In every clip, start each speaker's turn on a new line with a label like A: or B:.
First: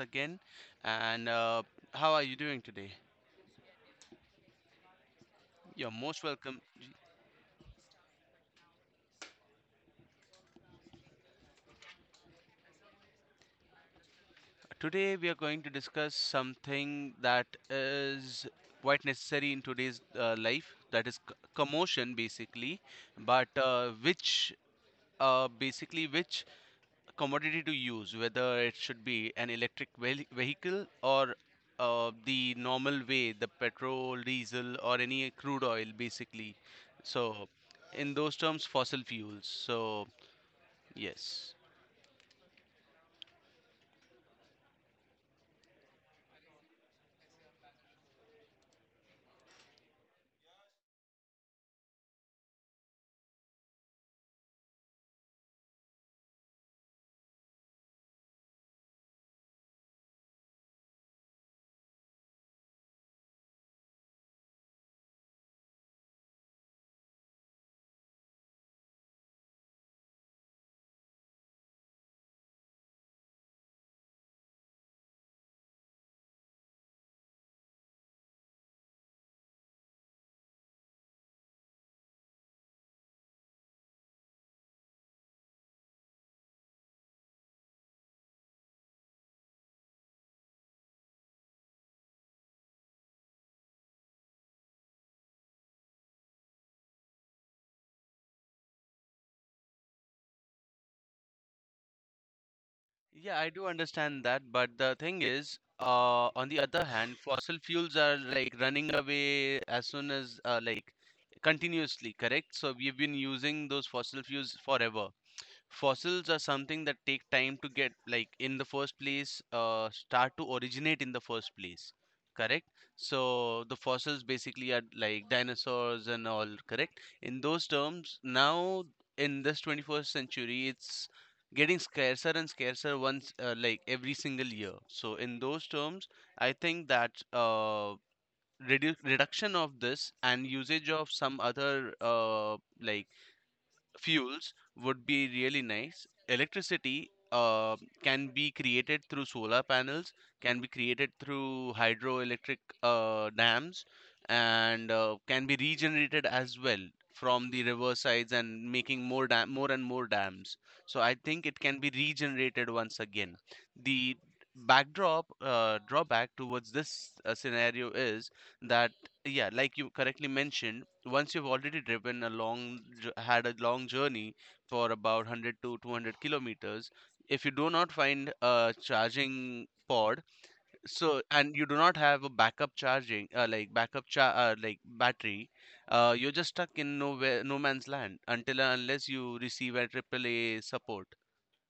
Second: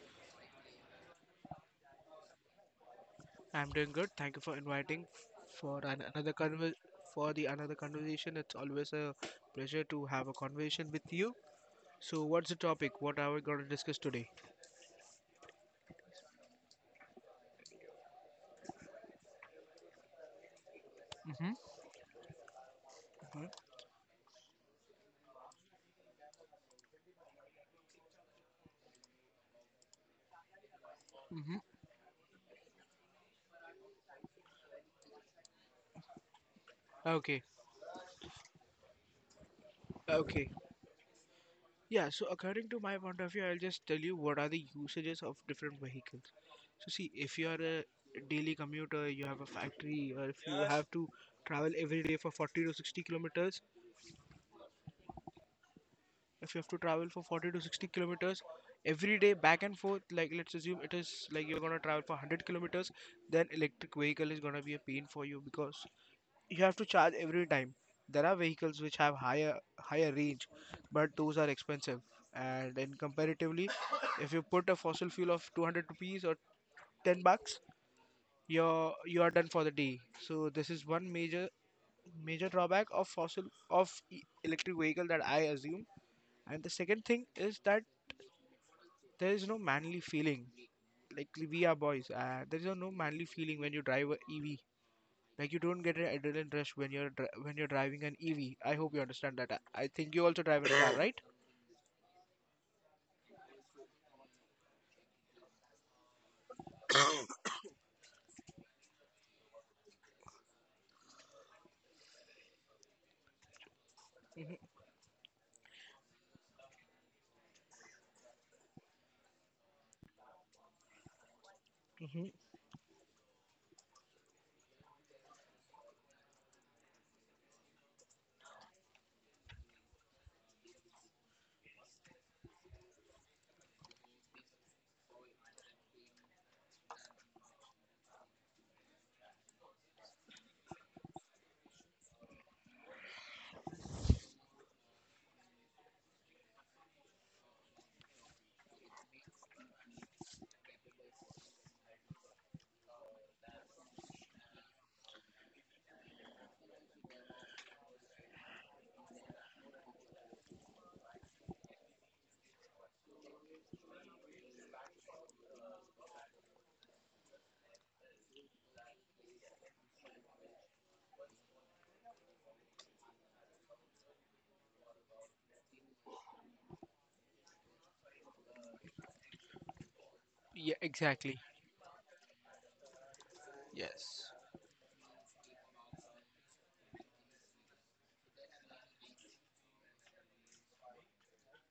A: again. And How are you doing today?
B: I'm doing good. Thank you for inviting for
A: You're
B: an,
A: most
B: another
A: welcome,
B: conver-
A: Jeet.
B: for the another conversation. It's always a pleasure to have a conversation with you. So, what's the topic? What are we going to discuss today?
A: Today, we are going to discuss something that is quite necessary in today's life, that is
B: Mm-hmm.
A: commotion, basically,
B: Hmm?
A: but which basically which commodity to use, whether it should be an electric vehi- vehicle or
B: Mm-hmm.
A: the normal way, the petrol, diesel, or any crude oil, basically.
B: Okay,
A: So, in those terms, fossil fuels. So,
B: okay.
A: yes.
B: Yeah, so according to my point of view, I'll just tell you what are the usages of different vehicles. So, see, if you are a daily commuter, you have a factory, or if you have to travel every day for 40 to 60 kilometers, if you have to travel for 40 to 60 kilometers every day back and forth like let's assume it is like you're going to travel for 100 kilometers, then electric vehicle is going to be a pain for you because you have to charge every time. There are vehicles which have higher range, but those are expensive. And then comparatively, if you put a fossil fuel of 200 rupees or 10 bucks, you are done for the day. So this is one major drawback of electric vehicle that I assume. And the second thing is that there is no manly feeling. Like we are boys, there is no manly feeling when you drive a EV. Like you don't get an adrenaline rush when you're driving an EV. I hope you understand that. I think you also drive a car, right?
A: Yeah, I do understand that, but the thing is, on the other hand, fossil fuels are like running away as soon as continuously, correct? So we've been using those fossil fuels
B: Hmm?
A: forever. Fossils are something that take time to get, like, in the first place, start to originate in the first place,
B: Hmm?
A: correct? So the fossils basically are like dinosaurs and all, correct, in those terms. Now in this 21st century it's getting scarcer and scarcer once like every single year. So in those terms, I think that reduction of this and usage of some other like fuels would be really nice. Electricity can be created through solar panels, can be created through hydroelectric dams, and can be regenerated as well from the river sides and making more and more dams. So I think it can be regenerated once again. The backdrop, drawback towards this scenario is that, yeah, like you correctly mentioned, once you've already driven a had a long journey for about 100 to 200 kilometers, if you do not find a charging pod,
B: Yeah,
A: so,
B: exactly.
A: and you do not have a backup charging, like backup cha- like battery, you're just stuck in nowhere, no man's land, until and unless you receive a AAA support.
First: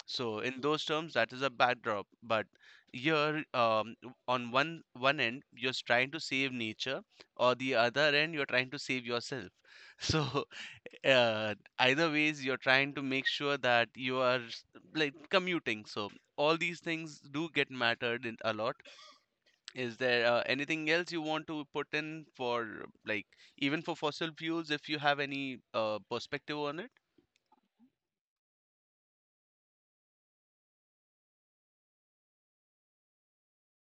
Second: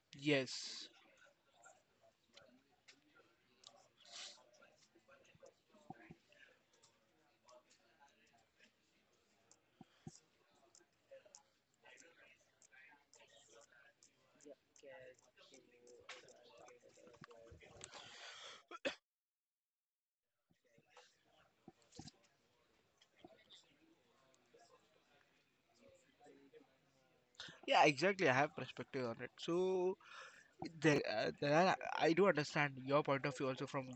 A: So in those
B: Yes.
A: terms, that is a backdrop. But you're on one end, you're trying to save nature, or the other end, you're trying to save yourself. So uh, either ways, you're trying to make sure that you are like commuting. So all these things do get mattered in a lot. Is there anything else you want to put in for, like, even for fossil fuels, if you have any perspective on it?
B: Yeah, exactly. I have perspective on it. So there, there are, I do understand your point of view also from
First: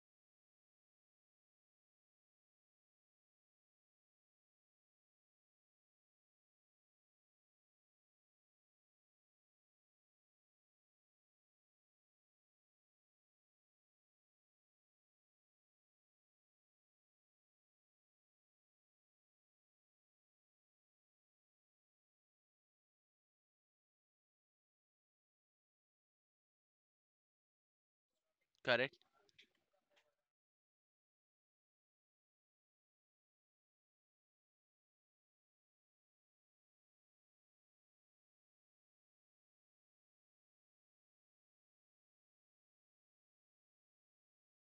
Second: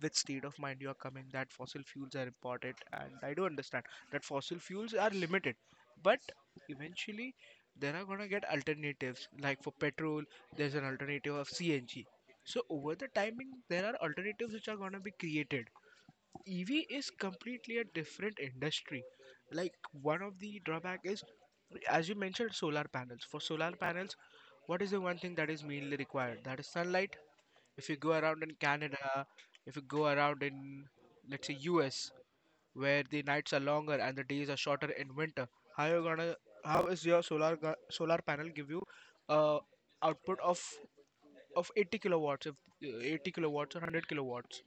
B: which state of mind you are coming, that fossil fuels are important, and I do understand that fossil fuels are limited, but eventually there are gonna get alternatives. Like for petrol, there's an alternative of CNG. So over the timing, there are alternatives which are gonna be created. EV is completely a different industry. Like, one of the drawback is, as you mentioned, solar panels. For solar panels, what is the one thing that is mainly required? That is sunlight. If you go around in
A: Correct.
B: Canada, if you go around in, let's say, US, where the nights are longer and the days are shorter in winter, how you gonna, how is your solar panel give you uh, output of 80 kilowatts, if 80 kilowatts or 100 kilowatts?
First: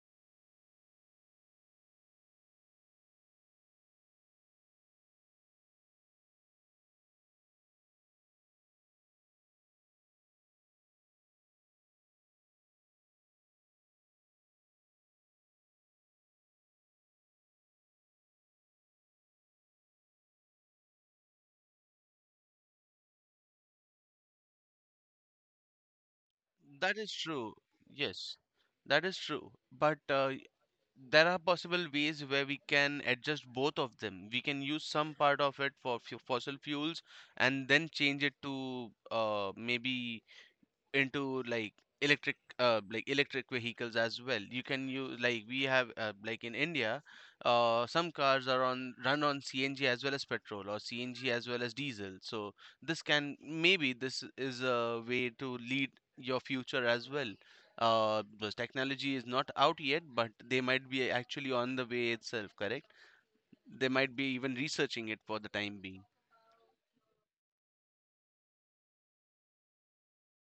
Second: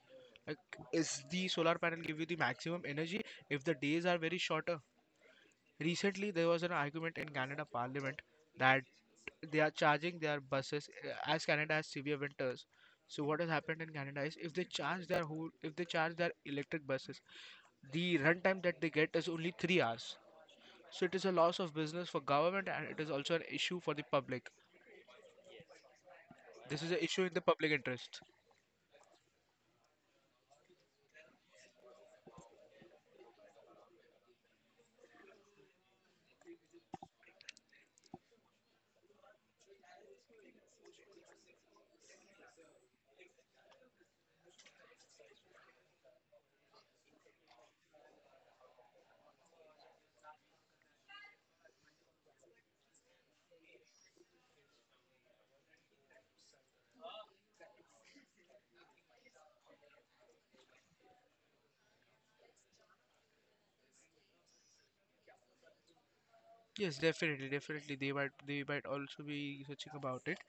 B: Like, is the solar panel give you the maximum energy if the days are very short? Recently, there was an argument in Canada Parliament that they are charging their buses, as Canada has severe winters. So what has happened in Canada is if they charge their whole, if they charge their electric buses, the runtime that they get is only 3 hours. So it is a loss of business for government, and it is also an issue for the public. This is
A: That
B: an
A: is
B: issue in the
A: true.
B: public interest.
A: Yes, that is true. But there are possible ways where we can adjust both of them. We can use some part of it for fossil fuels and then change it to maybe into, like, electric, electric vehicles as well. You can use, like, we have, like in India, some cars are on run on CNG as well as petrol, or CNG as well as diesel. So this can, maybe this is a way to lead your future as well. This technology is not out yet, but they might be actually on the way itself, correct? They might be even researching it for the time being.
B: Yes, definitely. They might also be searching about it.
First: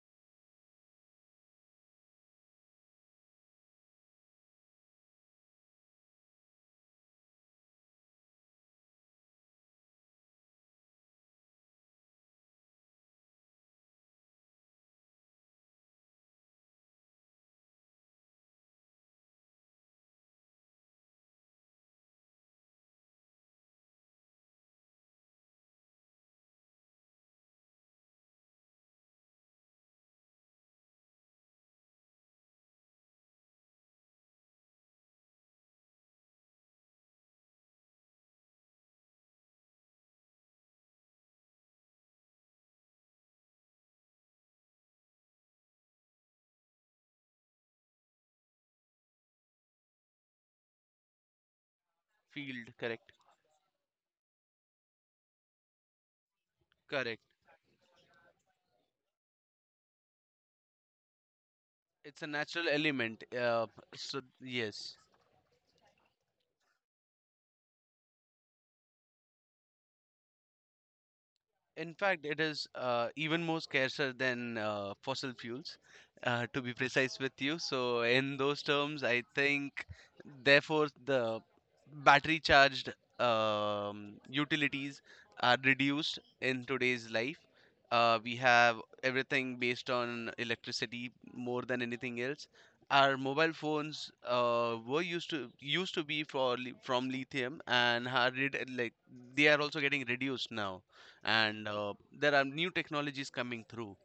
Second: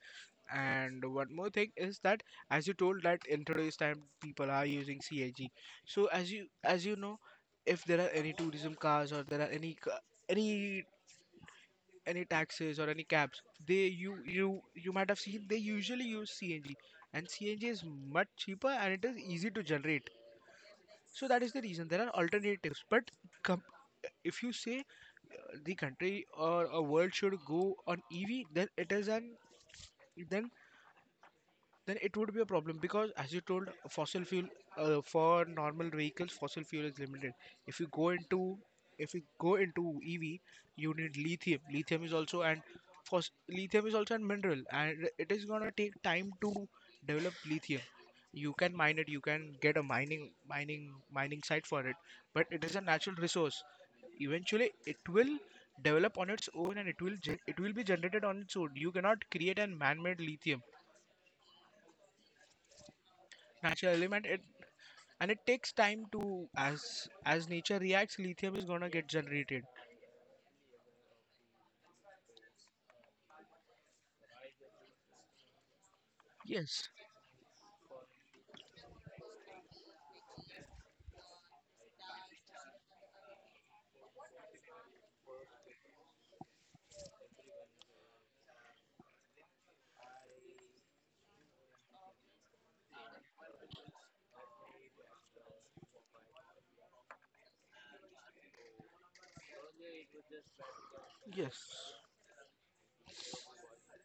B: And one more thing is that, as you told, that in today's time people are using CNG. So as you know, if there are any tourism cars or there are any any taxis or any cabs, they, you might have seen they usually use CNG. And CNG is much cheaper and it is easy to generate. So that is the reason there are alternatives. But com- if you say the country or a world should go on EV, then it is an then then it would be a problem, because as you told, fossil fuel, for normal vehicles, fossil fuel is limited. If you go into if you go into EV, you need lithium. Lithium is also and fos- lithium is also a mineral, and it is gonna take time to develop lithium. You can mine it, you can get a mining site for it, but it
A: Field,
B: is a
A: correct.
B: natural resource. Eventually it will develop on its own, and
A: Correct,
B: it will be generated on its own. You cannot create a man-made lithium.
A: it's a natural element. uh,
B: Natural
A: so
B: element, it.
A: yes.
B: And it takes time to, as nature reacts, lithium is gonna get generated.
A: In fact, it is even more scarcer than fossil fuels, to be
B: Yes.
A: precise with you. So, in those terms, I think, therefore, the battery charged utilities are reduced in today's life. We have everything based on electricity more than anything else. Our mobile phones were used to used to be for from lithium, and are like they are also getting reduced now, and
B: Yes.
A: there are new technologies coming through.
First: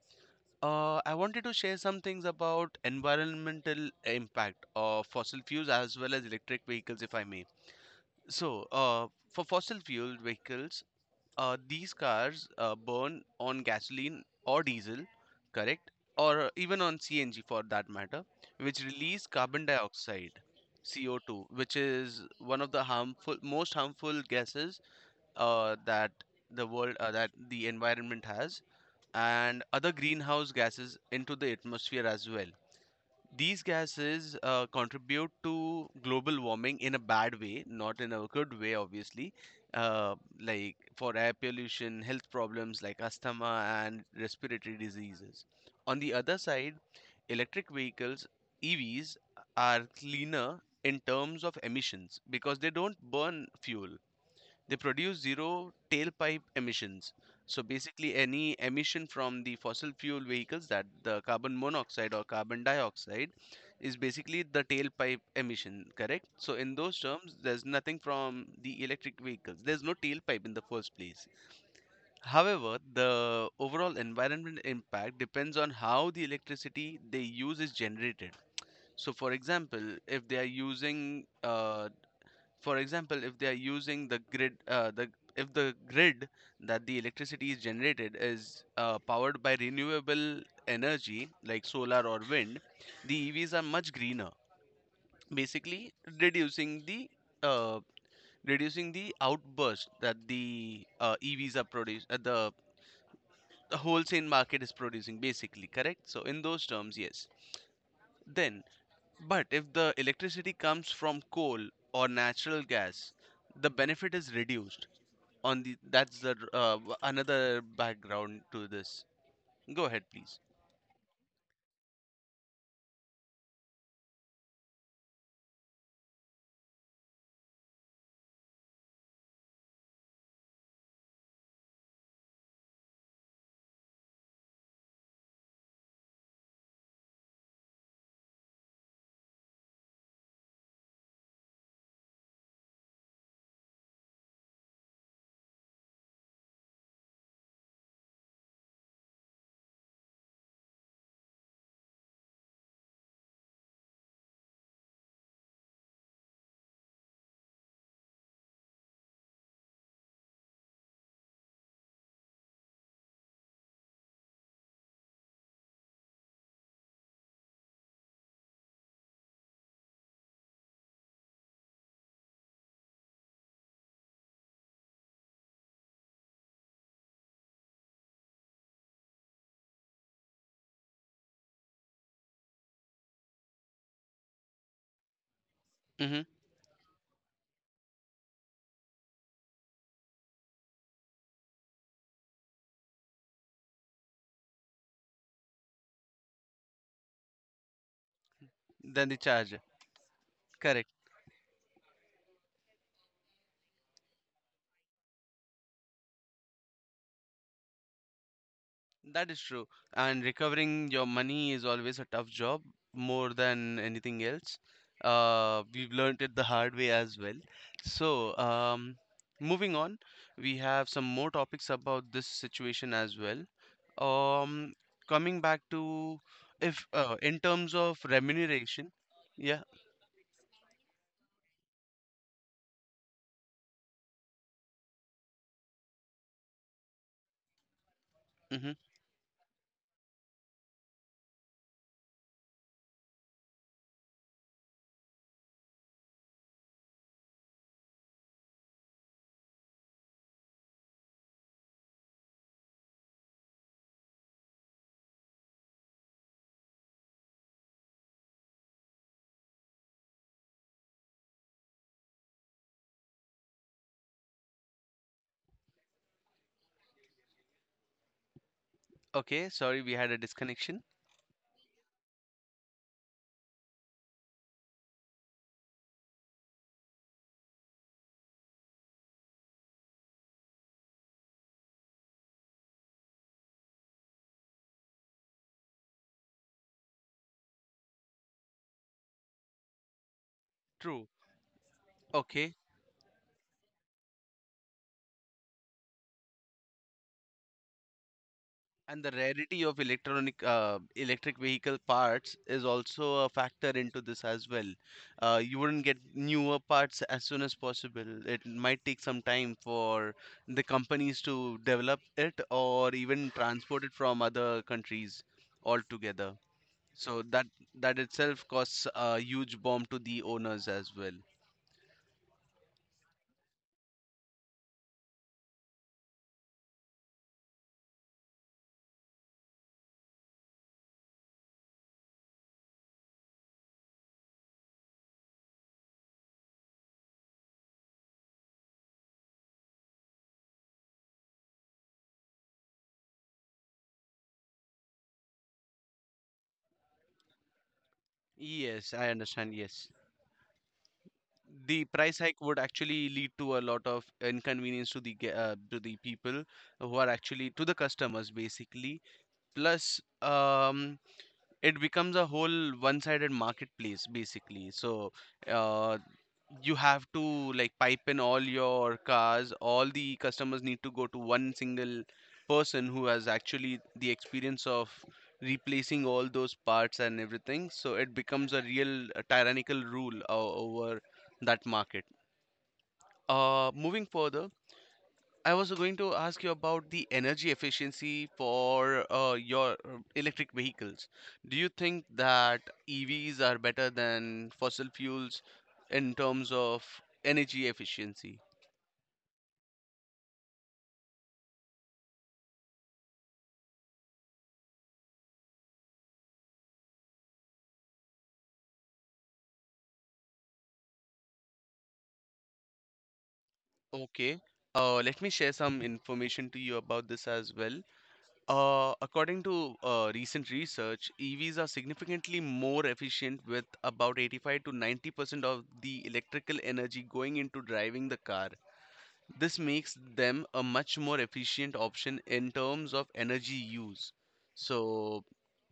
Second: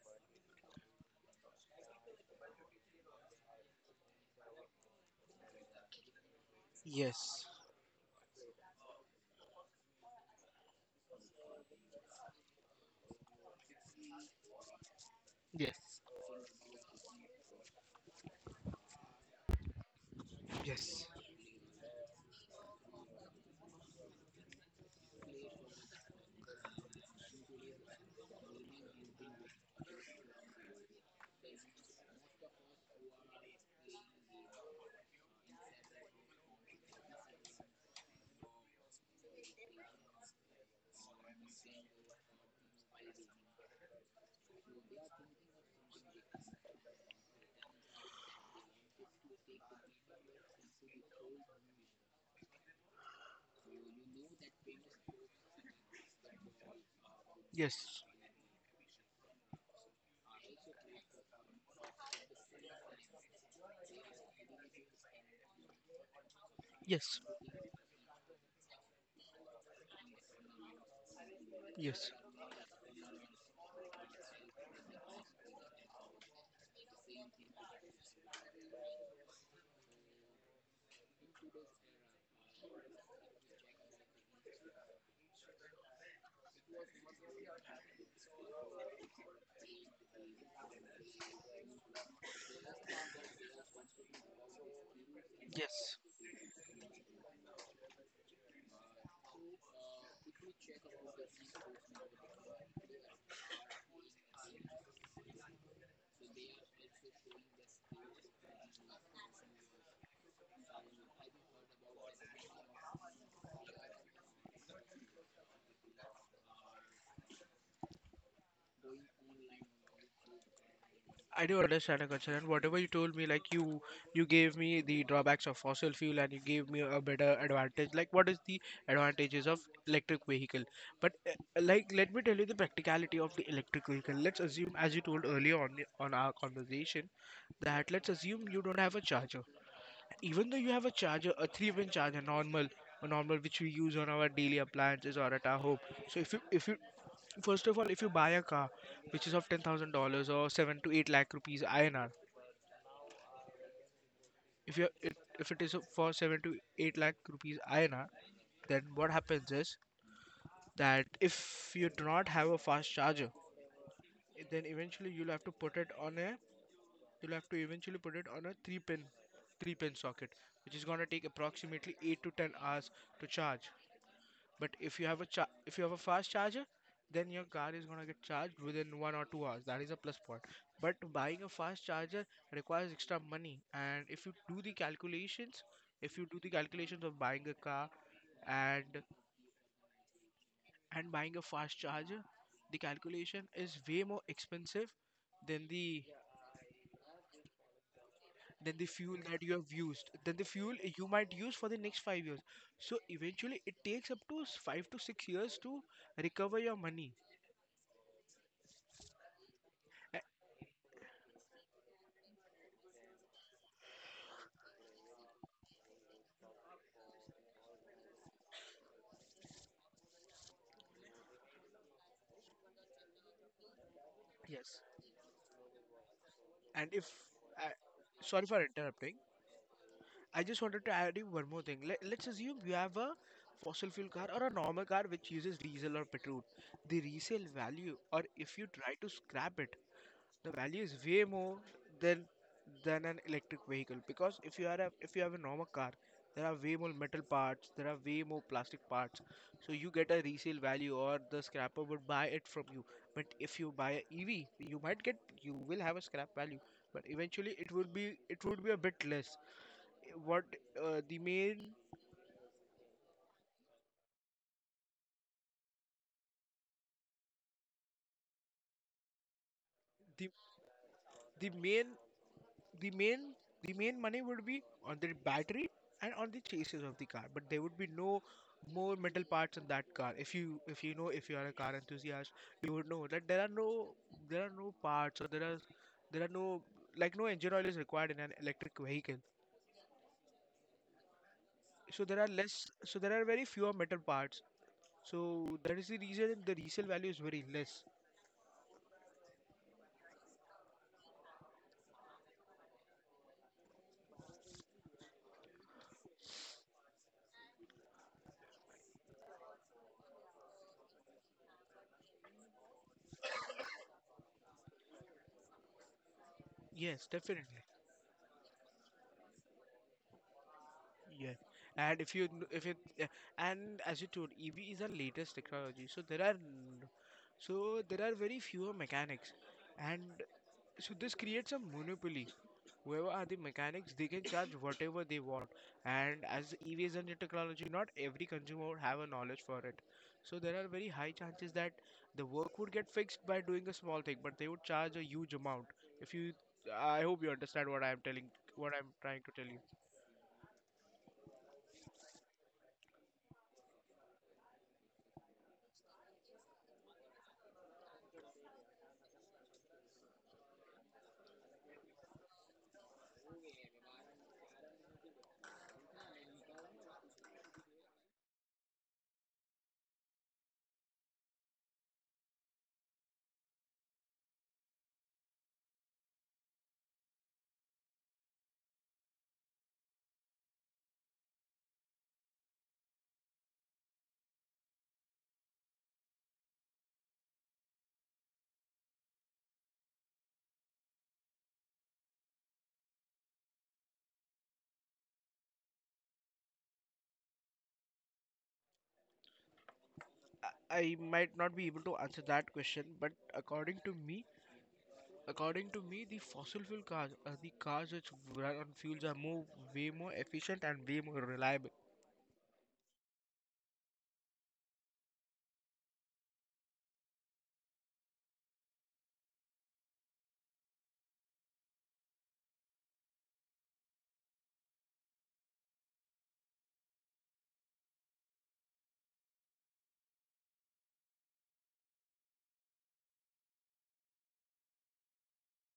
A: I wanted to share some things about environmental impact of fossil fuels as well as electric vehicles, if I may.
B: Yes.
A: So, for fossil fuel vehicles, these cars burn on gasoline or diesel, correct?
B: Yes.
A: Or even on CNG for that matter, which release carbon dioxide,
B: Yes.
A: CO2, which is one of the harmful, most harmful gases uh, that that the environment has, and other greenhouse gases into the atmosphere as well. These gases contribute to global warming in a bad way, not in a good way, obviously, uh, like, for air pollution, health problems like asthma and respiratory diseases. On the other side, electric vehicles, EVs, are cleaner in terms of emissions because they don't burn fuel. They produce zero tailpipe emissions. So
B: Yes.
A: basically, any emission from the fossil fuel vehicles, that the carbon monoxide or carbon dioxide, is basically the tailpipe emission, correct? So in those
B: Yes.
A: terms, there's nothing from the electric vehicles. There's no tailpipe in the first place.
B: Yes.
A: However, the overall environment impact depends on how the electricity they use is generated. So, for example, if they are using, for example if they are using the grid, the if the grid that the electricity is generated is powered by renewable energy like solar or wind, the EVs are much greener, basically
B: Yes.
A: reducing the uh, outburst that the EVs are produced, the wholesale market is producing, basically, correct? So in those terms, yes. Then, but if the electricity comes from coal or natural gas, the benefit is reduced on the, that's the another background to this. Go ahead, please.
B: I do understand, Akansha, and whatever you told me, like, you gave me the drawbacks of fossil fuel, and you gave me a better advantage. Like, what is the advantages of electric vehicle? But like, let me tell you the practicality of the electric vehicle. Let's assume, as you told earlier on on our conversation, that let's assume you don't have a charger. Even though you have a charger, a three-pin charger, normal, a normal which we use on our daily appliances or at our home. So if you first of all, if you buy a car which is of $10,000 or seven to eight lakh rupees INR, if you if it is for seven to eight lakh rupees INR, then what happens is that if you do not have a fast charger, then eventually you'll have to put it on a you'll have to eventually put it on a three pin socket, which is gonna take approximately 8 to 10 hours to charge. But if you have a cha- if you have a fast charger, then your car is gonna get charged within 1 or 2 hours. That is a plus point. But buying a fast charger requires extra money, and if you do the calculations, if
A: Mm-hmm.
B: you do the calculations of buying a car and buying a fast charger, the calculation is way more expensive than the than the
A: Then the
B: fuel that you
A: charge,
B: have used, than the fuel
A: correct.
B: you might use for the next 5 years. So eventually, it takes up to 5 to 6 years to recover your money.
A: That is true,
B: A-
A: and recovering your money is always a tough job, more than anything else. We've learned it the hard way as well. So moving on, we have some more topics about this situation as well. Um,
B: Yes.
A: coming back to, if
B: And if,
A: in
B: I,
A: terms of
B: sorry for
A: remuneration.
B: interrupting,
A: Yeah.
B: I just wanted to add you one more thing. Let's assume you have a fossil fuel car or a normal car which uses diesel or petrol. The resale value, or if you
A: Mm-hmm.
B: try to scrap it, the value is way more than than an electric vehicle, because if you are a, if you have a normal car, there are way more metal parts, there are way more plastic parts, so you get a resale value, or the scrapper would buy it from you. But if you buy a EV, you might get you will have a scrap value, but eventually it would be a bit less. What, the main,
A: Okay, sorry, we had a
B: the,
A: disconnection.
B: the main the main the main money would be on the battery and on the chassis of the car, but there would be no more metal parts in that car. If you, if you know if you are a car enthusiast, you would know that there are no, there are no parts or there are no, like, no engine oil is required in an electric vehicle.
A: True.
B: So there are less,
A: Okay.
B: so there are very fewer metal parts. So that is the reason the resale value is very less.
A: And the rarity of electronic electric vehicle parts is also a factor into this as well. You wouldn't get newer parts as soon as possible. It might take some time for the companies to develop it or even transport it from other countries altogether.
B: Yes,
A: So
B: definitely.
A: that itself costs a huge bomb to the owners as well.
B: Yeah, and if you kn- if it yeah, and as you told, EV is our latest technology. So there are very fewer mechanics, and so this creates a monopoly. Whoever are the mechanics, they can charge whatever they want. And as EV is a new technology, not every consumer would have a knowledge for it. So there are very high chances that the work would get fixed by doing a small thing, but they would charge a huge amount. If you, I hope you understand what I'm
A: Yes, I
B: trying to tell
A: understand.
B: you.
A: Yes. The price hike would actually lead to a lot of inconvenience to the people who are actually, to the customers basically, plus, it becomes a whole one-sided marketplace, basically. So uh you have to, like, pipe in all your cars, all the customers need to go to one single person who has actually the experience of replacing all those parts and everything. So it becomes a real tyrannical over that market. Uh, moving further, I was going to ask you about the energy efficiency for your electric vehicles. Do you think that EVs are better than fossil fuels in terms of energy efficiency?
B: I might not be able to answer that question, but according to me, the fossil fuel cars, are the cars which run on fuels, are way more efficient and way more reliable.
A: Okay. Let me share some information to you about this as well. According to recent research, EVs are significantly more efficient, with about 85 to 90% of the electrical energy going into driving the car. This makes them a much more efficient option in terms of energy use. So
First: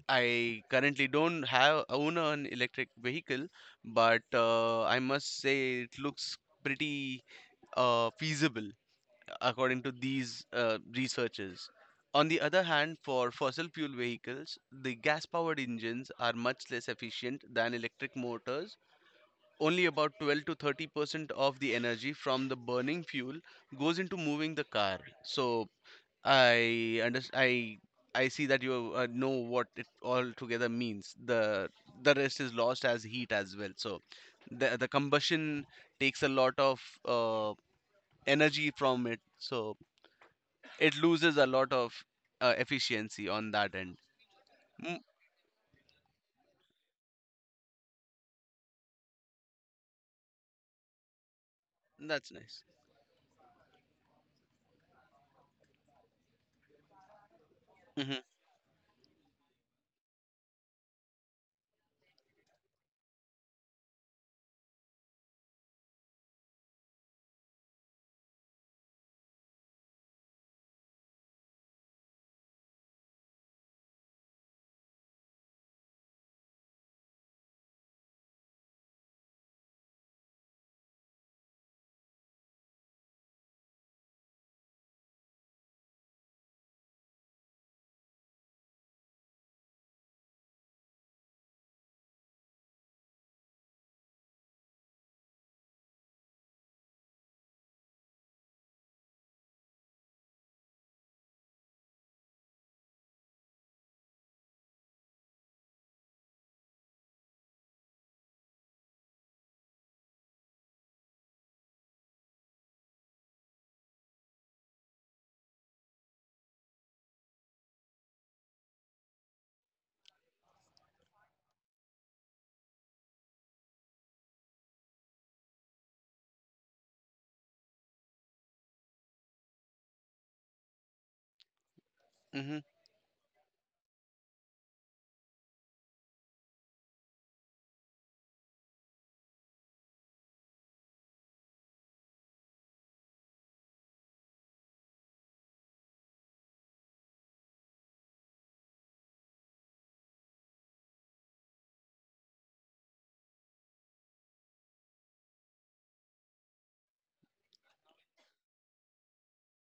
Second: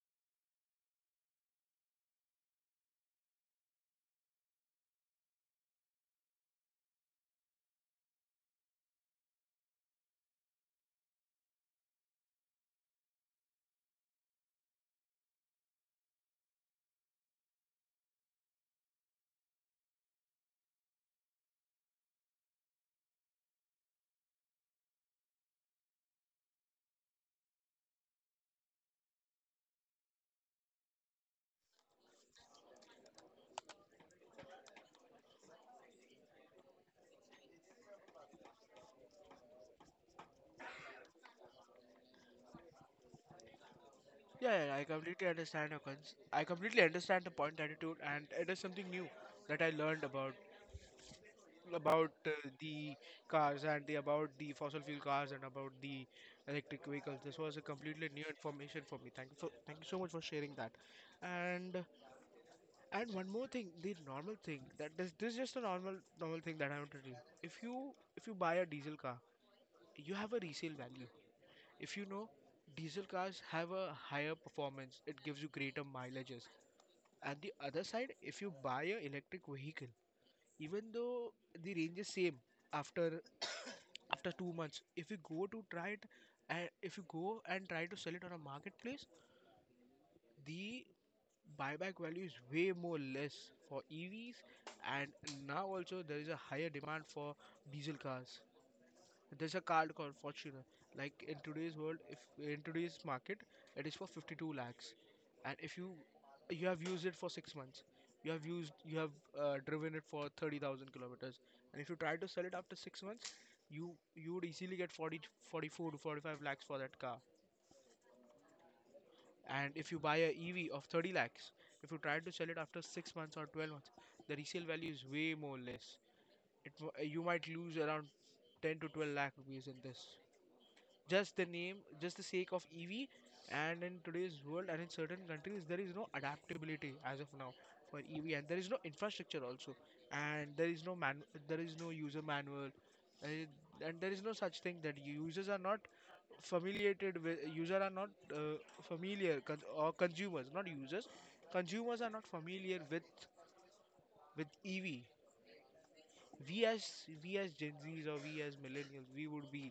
A: I currently don't have, own an electric vehicle, but I must say it looks pretty feasible according to these researchers. On the other hand, for fossil fuel vehicles, the gas powered engines are much less efficient than electric motors, only about 12 to 30% of the energy from the burning fuel goes into moving the car. So I understand. I see that you know what it all together means. The rest is lost as heat as well. So the combustion takes a lot of energy from it. So it loses a lot of efficiency on that end.
B: Yeah, yeah, I
A: Mm,
B: completely understand your cons. I completely understand the point attitude, and it is something new that I learned about
A: that's nice.
B: the cars, and the about the fossil fuel cars, and about the electric vehicles. This was a completely
A: Hmm.
B: new information for me. Thank you so much for sharing that. And And one more thing, the normal thing that this is just a normal thing that I want to do. If you if you buy a diesel car, you have a resale value. If you know, diesel cars have a higher performance. It gives you greater mileages. And the other side, if you buy a electric vehicle, even though the range is same, after after 2 months, if you go to try it, and if you go and try to sell it on a marketplace, the buyback value is way more less for EVs. And now also there is a higher demand for diesel cars. There's a car called Fortuner. Like in today's world, if in today's market, it is for 52 lakhs, and if you have used it for 6 months, you have used you have driven it for 30,000 kilometers, and if you try to sell it after 6 months, you you would easily get 40 44 to 45 lakhs for that car. And if you buy a EV of 30 lakhs, if you try to sell it after 6 months or 12 months, the resale value is way more less. You might lose around 10 to 12 lakh rupees in this. Just the name, just the sake
A: Hmm.
B: of EV. And in today's world and in certain countries, there is no adaptability as of now for EV, and there is no infrastructure also, and there is no user manual, uh, and there is no such thing that users are not familiated with user are not familiar con- or consumers not users consumers are not familiar with EV. we as we as Gen Z's or we as millennials,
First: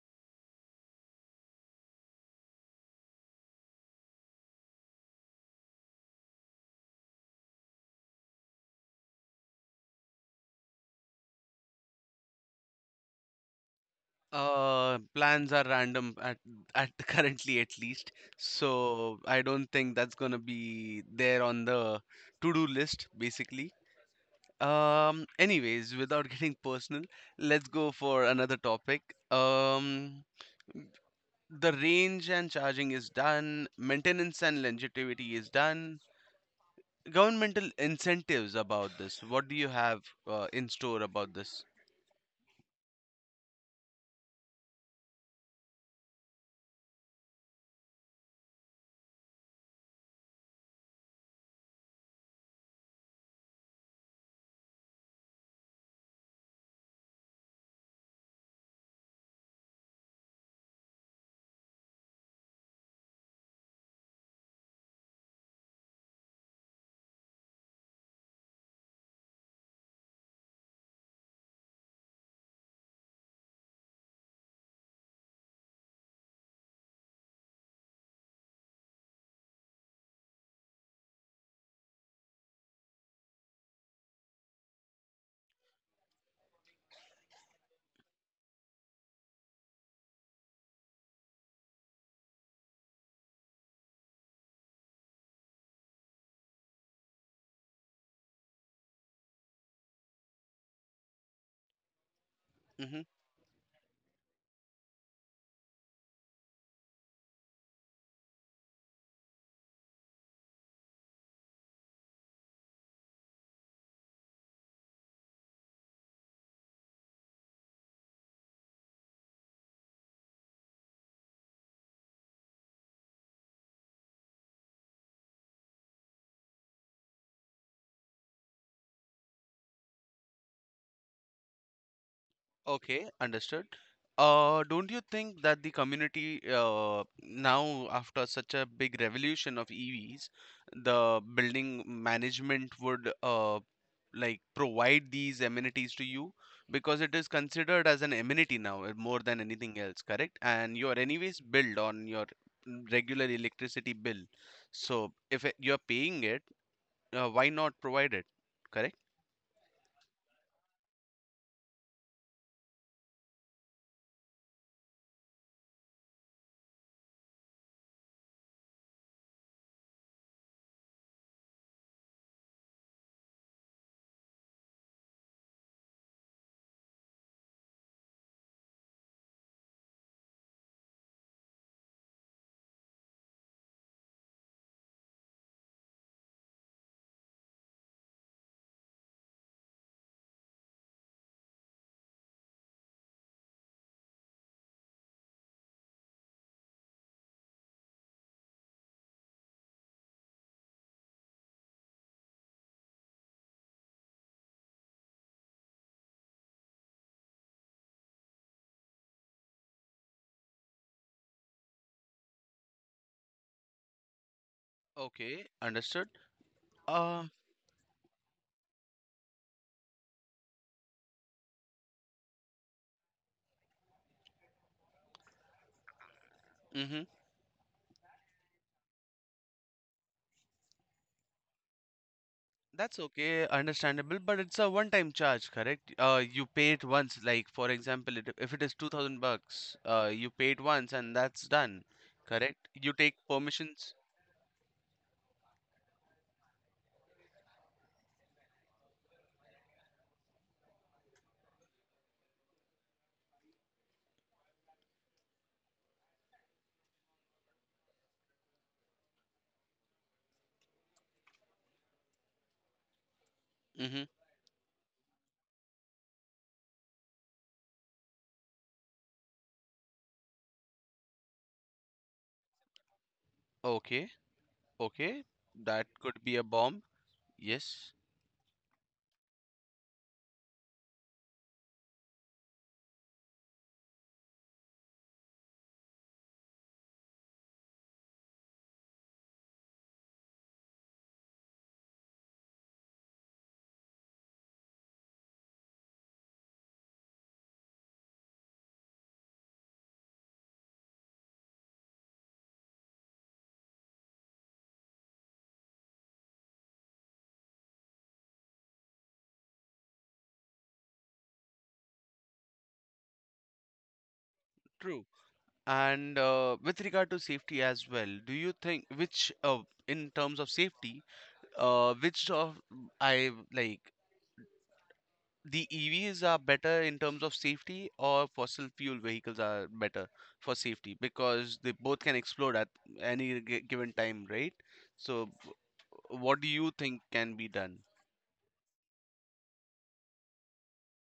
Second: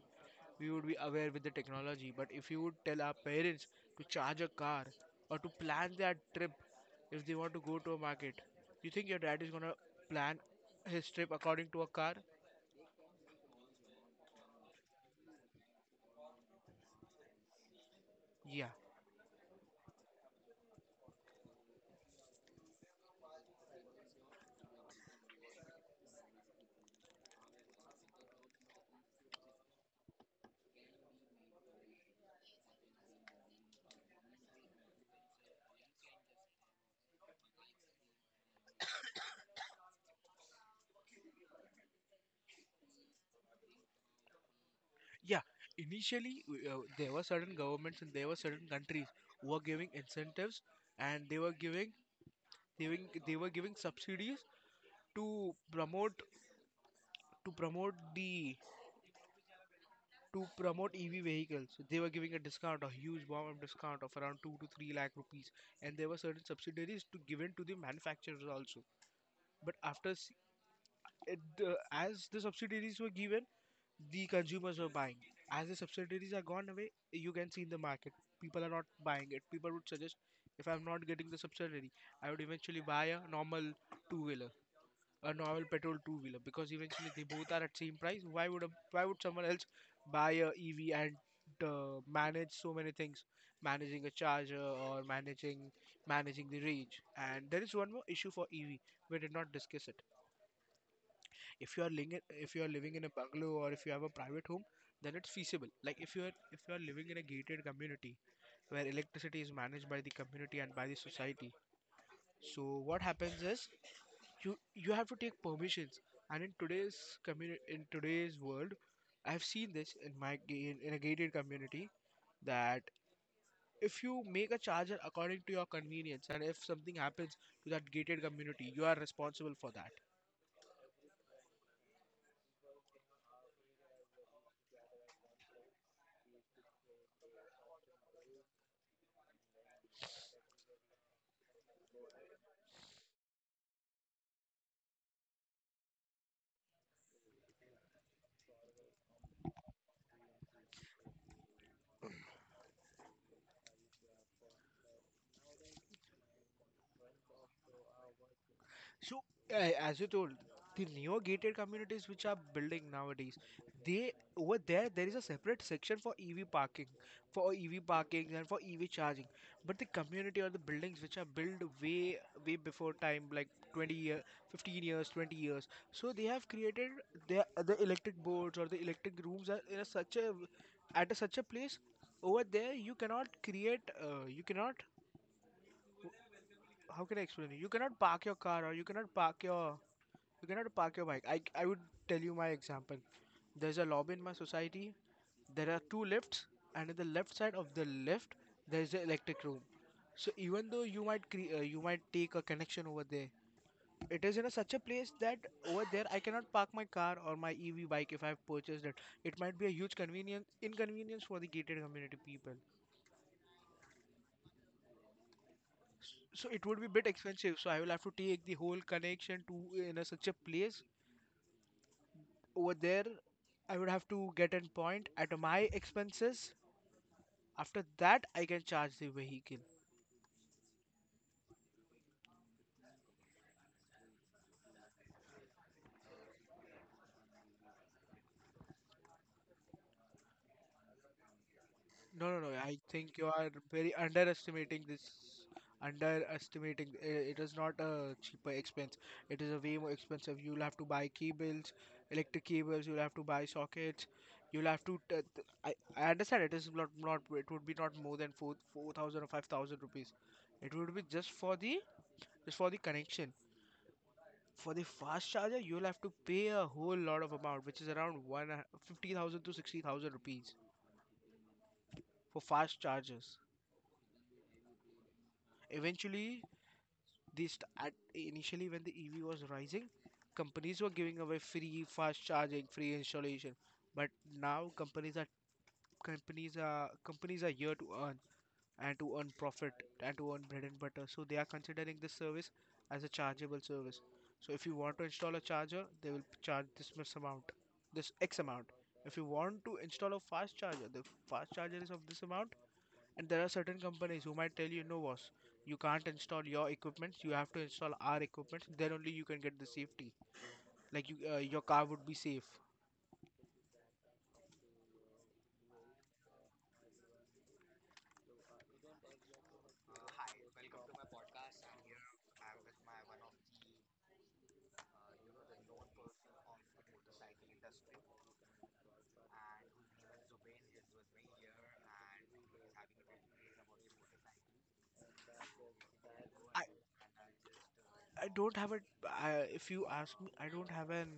B: we would be aware with the technology, but if you would tell our parents to charge a car or to plan their trip if they want to go to a market, you think your dad is going to plan his trip according to a car?
A: Plans are random at currently at least,
B: Yeah.
A: so I don't think that's gonna be there on the to-do list, basically. Anyways, without getting personal, let's go for another topic. Um, the range and charging is done, maintenance and longevity is done. Governmental incentives about this. What do you have in store about this?
B: Yeah, initially there were certain governments and there were certain countries who were giving incentives, and they were giving subsidies to promote to promote the to promote EV vehicles. They were giving a discount, a huge bomb of discount of around 2 to 3 lakh rupees, and there were certain subsidies to given to the manufacturers also. But it, as the subsidies were given, the consumers were buying. As the subsidiaries are gone away, you can see in the market people are not buying it. People would suggest, if I'm not getting the subsidiary, I would eventually buy a normal 2 wheeler, a normal petrol 2 wheeler, because eventually they both are at same price. Why would someone else buy a EV and manage so many things, managing a charger or managing the range? And there is one more issue for EV. We did not discuss it. If you are living
A: Mm-hmm.
B: in a bungalow or if you have a private home, then it's feasible. Like if you are living in a gated community where electricity is managed by the community and by the society, so what happens is you have to take permissions. And in today's world, I've seen this in a gated community, that if you make a charger according to your convenience and if something happens to that gated community, you are responsible for that.
A: Okay, understood. Don't you think that the community, now, after such a big revolution of EVs, the building management would like provide these amenities to you because it is considered as an amenity now, more than anything else, correct? And you are anyways billed on your regular electricity bill. So if you're paying it, why not provide it, correct?
B: So, as you told, the neo-gated communities which are building nowadays, they over there there is a separate section for EV parking, for EV parking and for EV charging. But the community or the buildings which are built way before time, like 20 year, 15 years, 20 years, so they have created the electric boards or the electric rooms are in a such a such a place. Over there you cannot create you cannot how can I explain it? you cannot park your car or you cannot park your bike. I would tell you my example. There's a lobby in my society. There are 2 lifts, and in the left side of the lift there's the electric room. So even though you might you might take a connection over there, it is in a such a place that over there I cannot park my car or my EV bike if I've purchased it. It might be a huge convenience inconvenience for the gated community people.
A: Okay, understood.
B: So it would be a bit
A: Uh,
B: expensive, so I will have to take the whole connection to in a, such a place. Over there I would have to get an point at my expenses.
A: mhm.
B: After that I can charge the vehicle.
A: That's okay, understandable, but it's a one-time charge, correct? You pay it once, like, for example, it, if it is 2000 bucks, you pay it once and that's done,
B: No, no, no.
A: correct?
B: I
A: You take
B: think you are very
A: permissions.
B: underestimating this. Underestimating. It is not a cheaper expense. It is a way more expensive. You'll have to buy cables, electric cables. You'll have to buy sockets. You'll have to. T t- I understand it is not. It would be not more than four thousand or 5,000 rupees. It would be just for the connection.
A: Mm-hmm.
B: For the fast charger, you'll have to pay a whole lot of amount, which is around one fifty thousand to 60,000 rupees for fast chargers.
A: Okay, okay, that could be
B: Eventually,
A: a bomb.
B: This at
A: Yes,
B: initially when the EV was rising, companies were giving away free fast charging, free installation. But now companies are here to earn and to earn profit and to earn bread and butter. So they are considering this service as a chargeable service. So if you want to install a charger, they will charge this much amount, this X amount. If you want to install a fast charger, the fast charger is of this amount. And there are certain companies who might tell you, no, boss, you can't install your equipment. You have to install our equipment. Then only you can get the safety. Like you, your car would be safe.
A: true. And with regard to safety as well, do you think which, in terms of safety, which of, I like, the EVs are better in terms of safety, or fossil fuel vehicles are better for safety, because they both can explode at any given time, right? So, what do
B: I,
A: you think can be done?
B: I don't have a. If you ask me, I don't have an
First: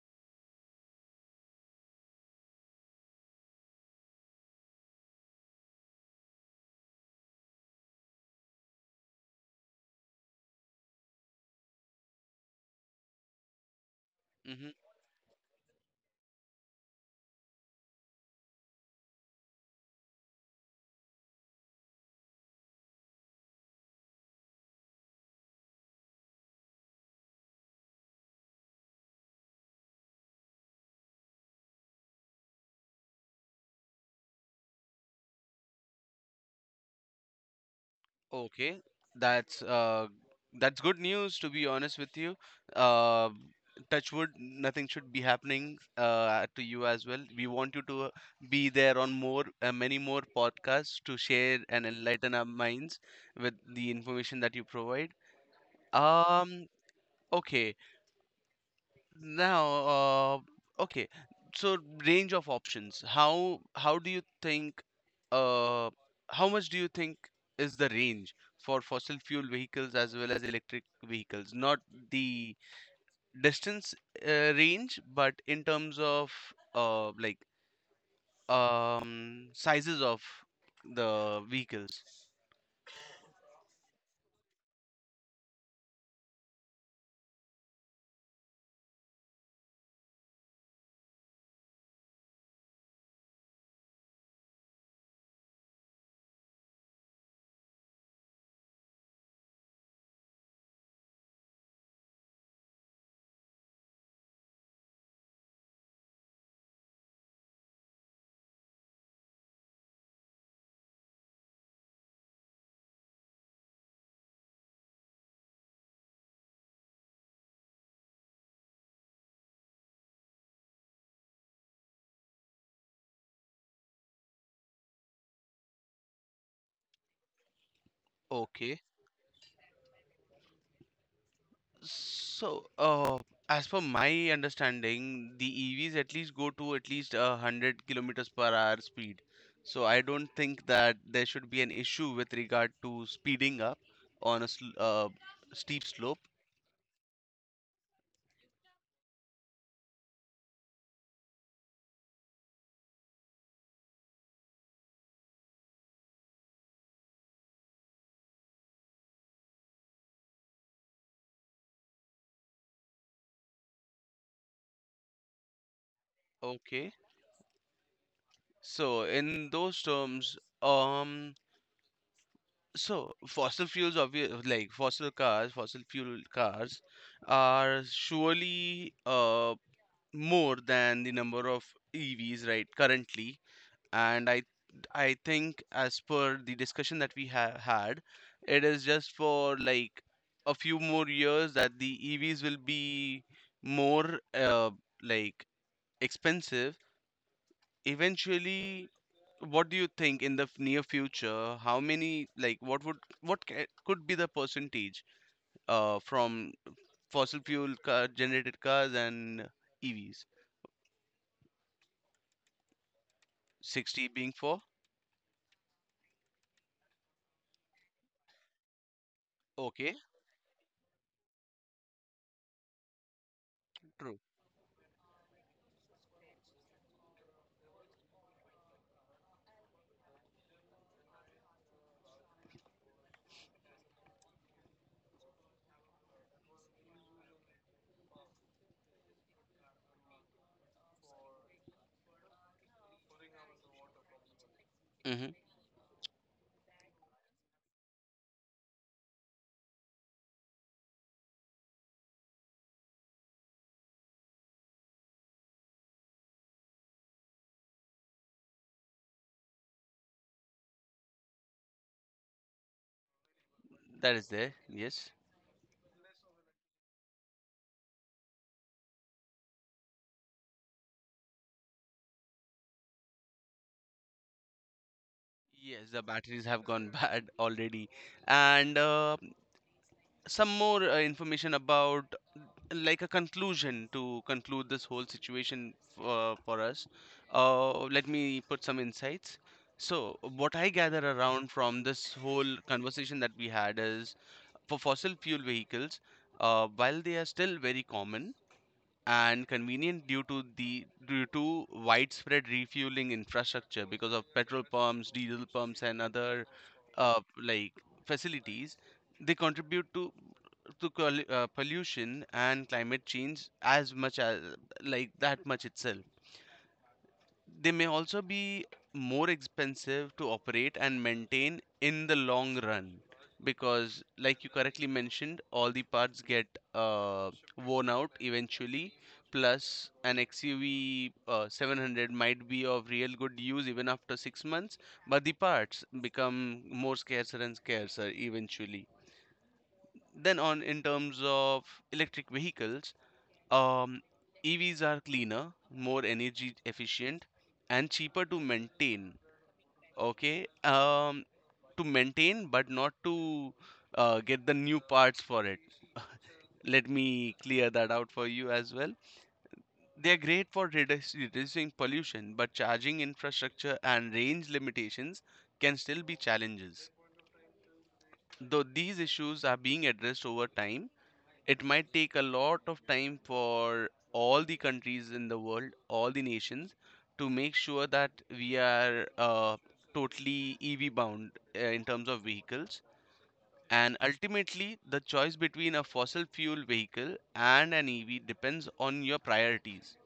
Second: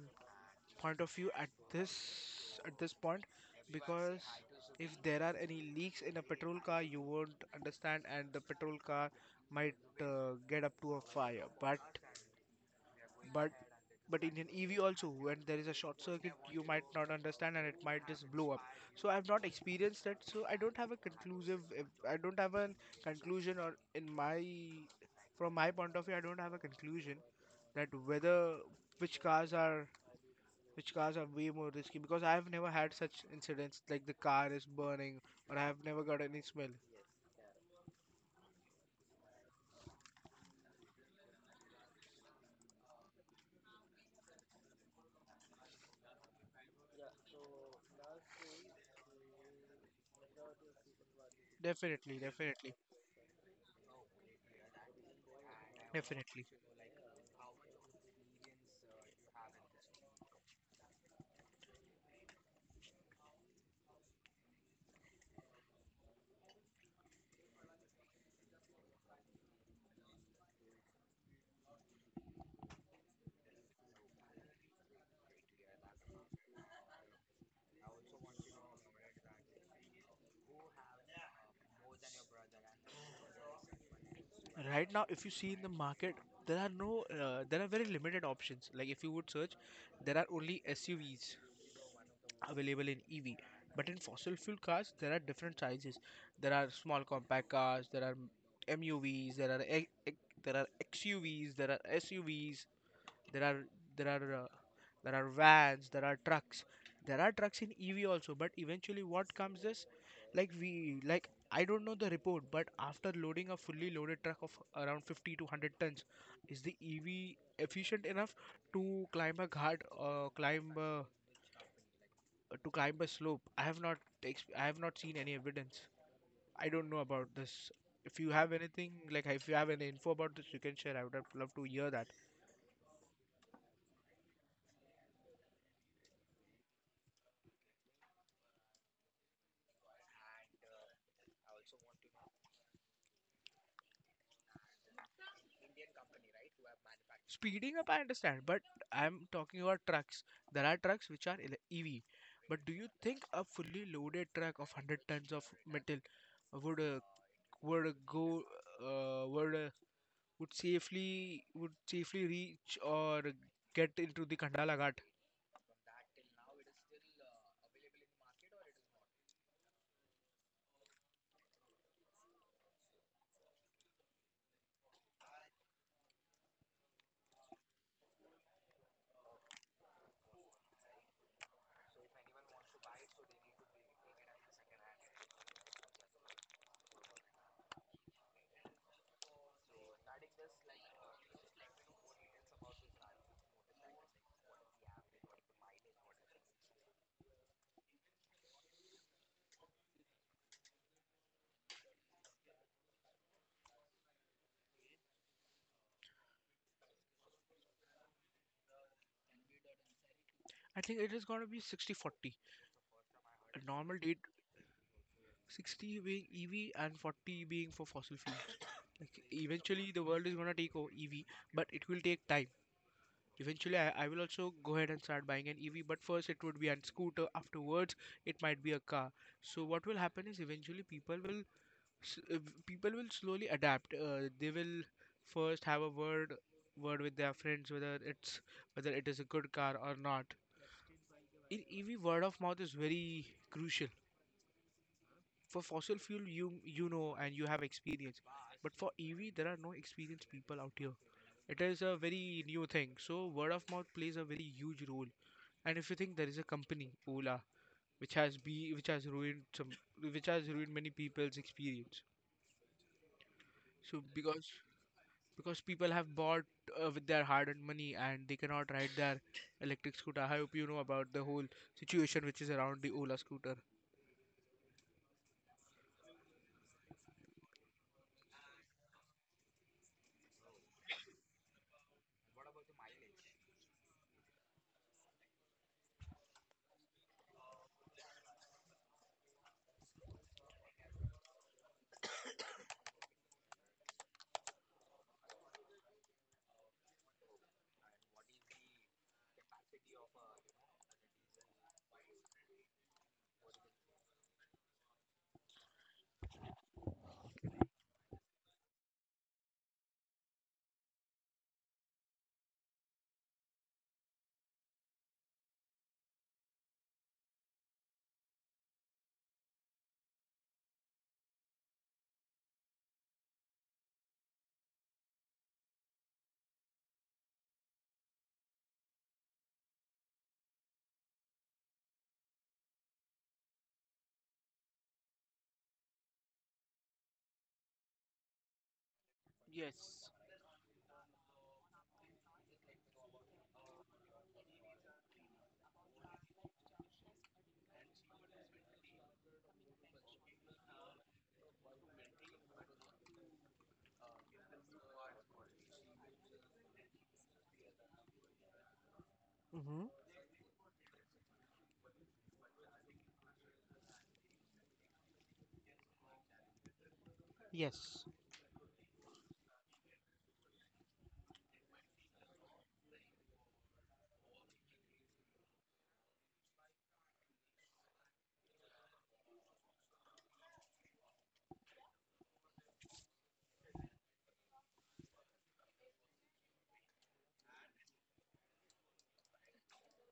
B: point of view at this point, because if there are any leaks in a petrol car, you won't understand, and the petrol car might get up to a fire. But but in an
A: Mm-hmm.
B: EV also, when there is a short circuit, you might not understand and it might just blow up. So I've not experienced that, so I don't have a I don't have a conclusion, or in my from my point of view I don't have a conclusion that whether which cars are which cars are way more risky, because I have never had such incidents like the car is burning, or I have never got any smell.
A: Okay, that's that's good news, to be honest with you. Uh, Touch wood, nothing should be happening to you as well. We want you to be there on many more podcasts to share and enlighten our
B: Definitely
A: minds with the information that you provide.
B: definitely.
A: Um, okay. Now, okay. So range of options. How do you think? Uh, how much do you think is the range for fossil fuel vehicles as well as electric vehicles? Not the distance range, but in terms of uh, like sizes of the vehicles.
B: Right now if you see in the market, there are no there are very limited options. Like if you would search, there are only SUVs available in EV. But in fossil fuel cars there are different sizes. There are small compact cars, there are MUVs, there are e- e- there are XUVs, there are SUVs, there are there are uh, there are vans, there are trucks. There are trucks in EV also, but eventually what comes is, like we like I don't know the report, but after loading a fully loaded truck of around 50 to 100 tons, is the EV efficient enough to climb a ghat or to climb a slope? I have not ex- I have not seen any evidence. I don't know about this. If you have
A: Okay.
B: anything, like if you have any info about this, you can share. I would have loved to hear that.
A: So, as per my understanding, the EVs at least go to at least 100 km/h speed. So I don't think that there should be an issue with regard to speeding up on a sl steep slope.
B: Speeding up, I understand, but I'm talking about trucks. There are trucks which are EV, but do you think a fully loaded truck of 100 tons of metal would uh, would uh, go uh, would uh, would safely reach or get into the Khandala Ghat?
A: Okay. So in those terms, um, so fossil fuels, obvious, like fossil cars, fossil fuel cars, are surely more than the number of EVs right currently. And I think, as per the discussion that we have had, it is just for like a few more years that the EVs will be more like expensive eventually. What do you think in the near future, how many, like what would, could be the percentage from fossil fuel car generated cars and EVs?
B: I think it is going to be 60-40. A normal
A: 60
B: date,
A: being for,
B: 60 being EV and 40 being for fossil fuels. Like eventually
A: okay,
B: the world is going to take over EV, but it will take time. Eventually, I
A: true,
B: will also go ahead and start buying an EV, but first it would be a scooter. Afterwards, it might be a car. So what will happen is eventually s- uh, people will slowly adapt. They will first have a word with their friends whether it's whether it is a good car or not. In EV, word of mouth is very crucial.
A: hmm,
B: For fossil fuel, you know and you have experience, but for EV there are no experienced people out here. It is a very new thing, so word of mouth plays a very huge role. And if you think, there is a company, Ola, which has be which has ruined many people's experience. So
A: that is there, yes.
B: because people have bought with their hard-earned money and they cannot ride their electric scooter. I hope you know about the whole situation which is around the Ola scooter.
A: Yes, the batteries have gone bad already. And some more information about, like, a conclusion to conclude this whole situation, for us. Let me put some insights. So, what I gather around from this whole conversation that we had is, for fossil fuel vehicles, while they are still very common and convenient due to the due to widespread refueling infrastructure because of petrol pumps, diesel pumps, and other uh, like facilities, they contribute to to pollution and climate change as much as, like, that much itself. They may also be more expensive to operate and maintain in the long run because, like you correctly mentioned, all the parts get uh, worn out eventually. Plus, an XUV 700 might be of real good use even after 6 months, but the parts become more scarcer and scarcer eventually.
B: Yes.
A: Then, on in terms of electric vehicles, um, EVs are cleaner, more energy efficient, and cheaper to maintain. Okay, to maintain, but not to get the new parts for it. Let me clear that out for you as well.
B: Mm-hmm.
A: They are great for reducing pollution, but charging infrastructure and range limitations can still be challenges.
B: Yes.
A: Though these issues are being addressed over time, it might take a lot of time for all the countries in the world, all the nations, to make sure that we are totally EV bound in terms of vehicles. And ultimately, the choice between a fossil fuel vehicle and an EV depends on your priorities:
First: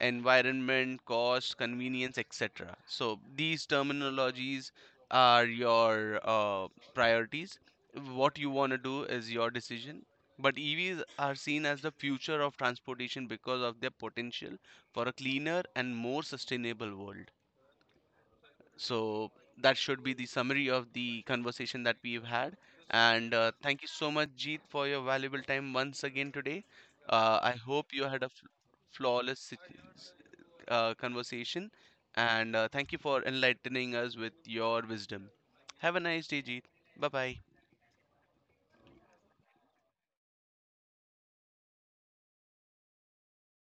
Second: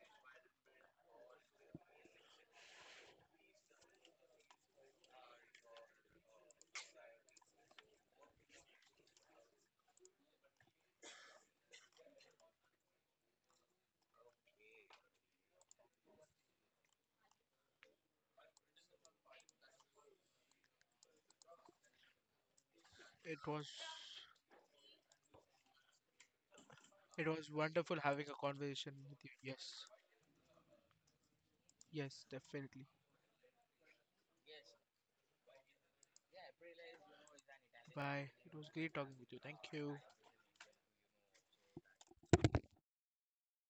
A: environment, cost, convenience, etc. So these terminologies are your priorities. What you want to do is your decision. But EVs are seen as the future of transportation because of their potential for a cleaner and more sustainable world. So that should be the summary of the conversation that we've had. And
B: it was
A: thank you so much, Jeet, for your valuable time once again today.
B: It was
A: I hope
B: wonderful
A: you had a
B: having a
A: f-
B: conversation with you.
A: flawless sit-
B: Yes,
A: s- uh, conversation.
B: yes,
A: And
B: definitely.
A: thank you for enlightening us with your wisdom. Have a nice day, Jeet. Bye bye.
B: Bye. It was great talking with you. Thank you.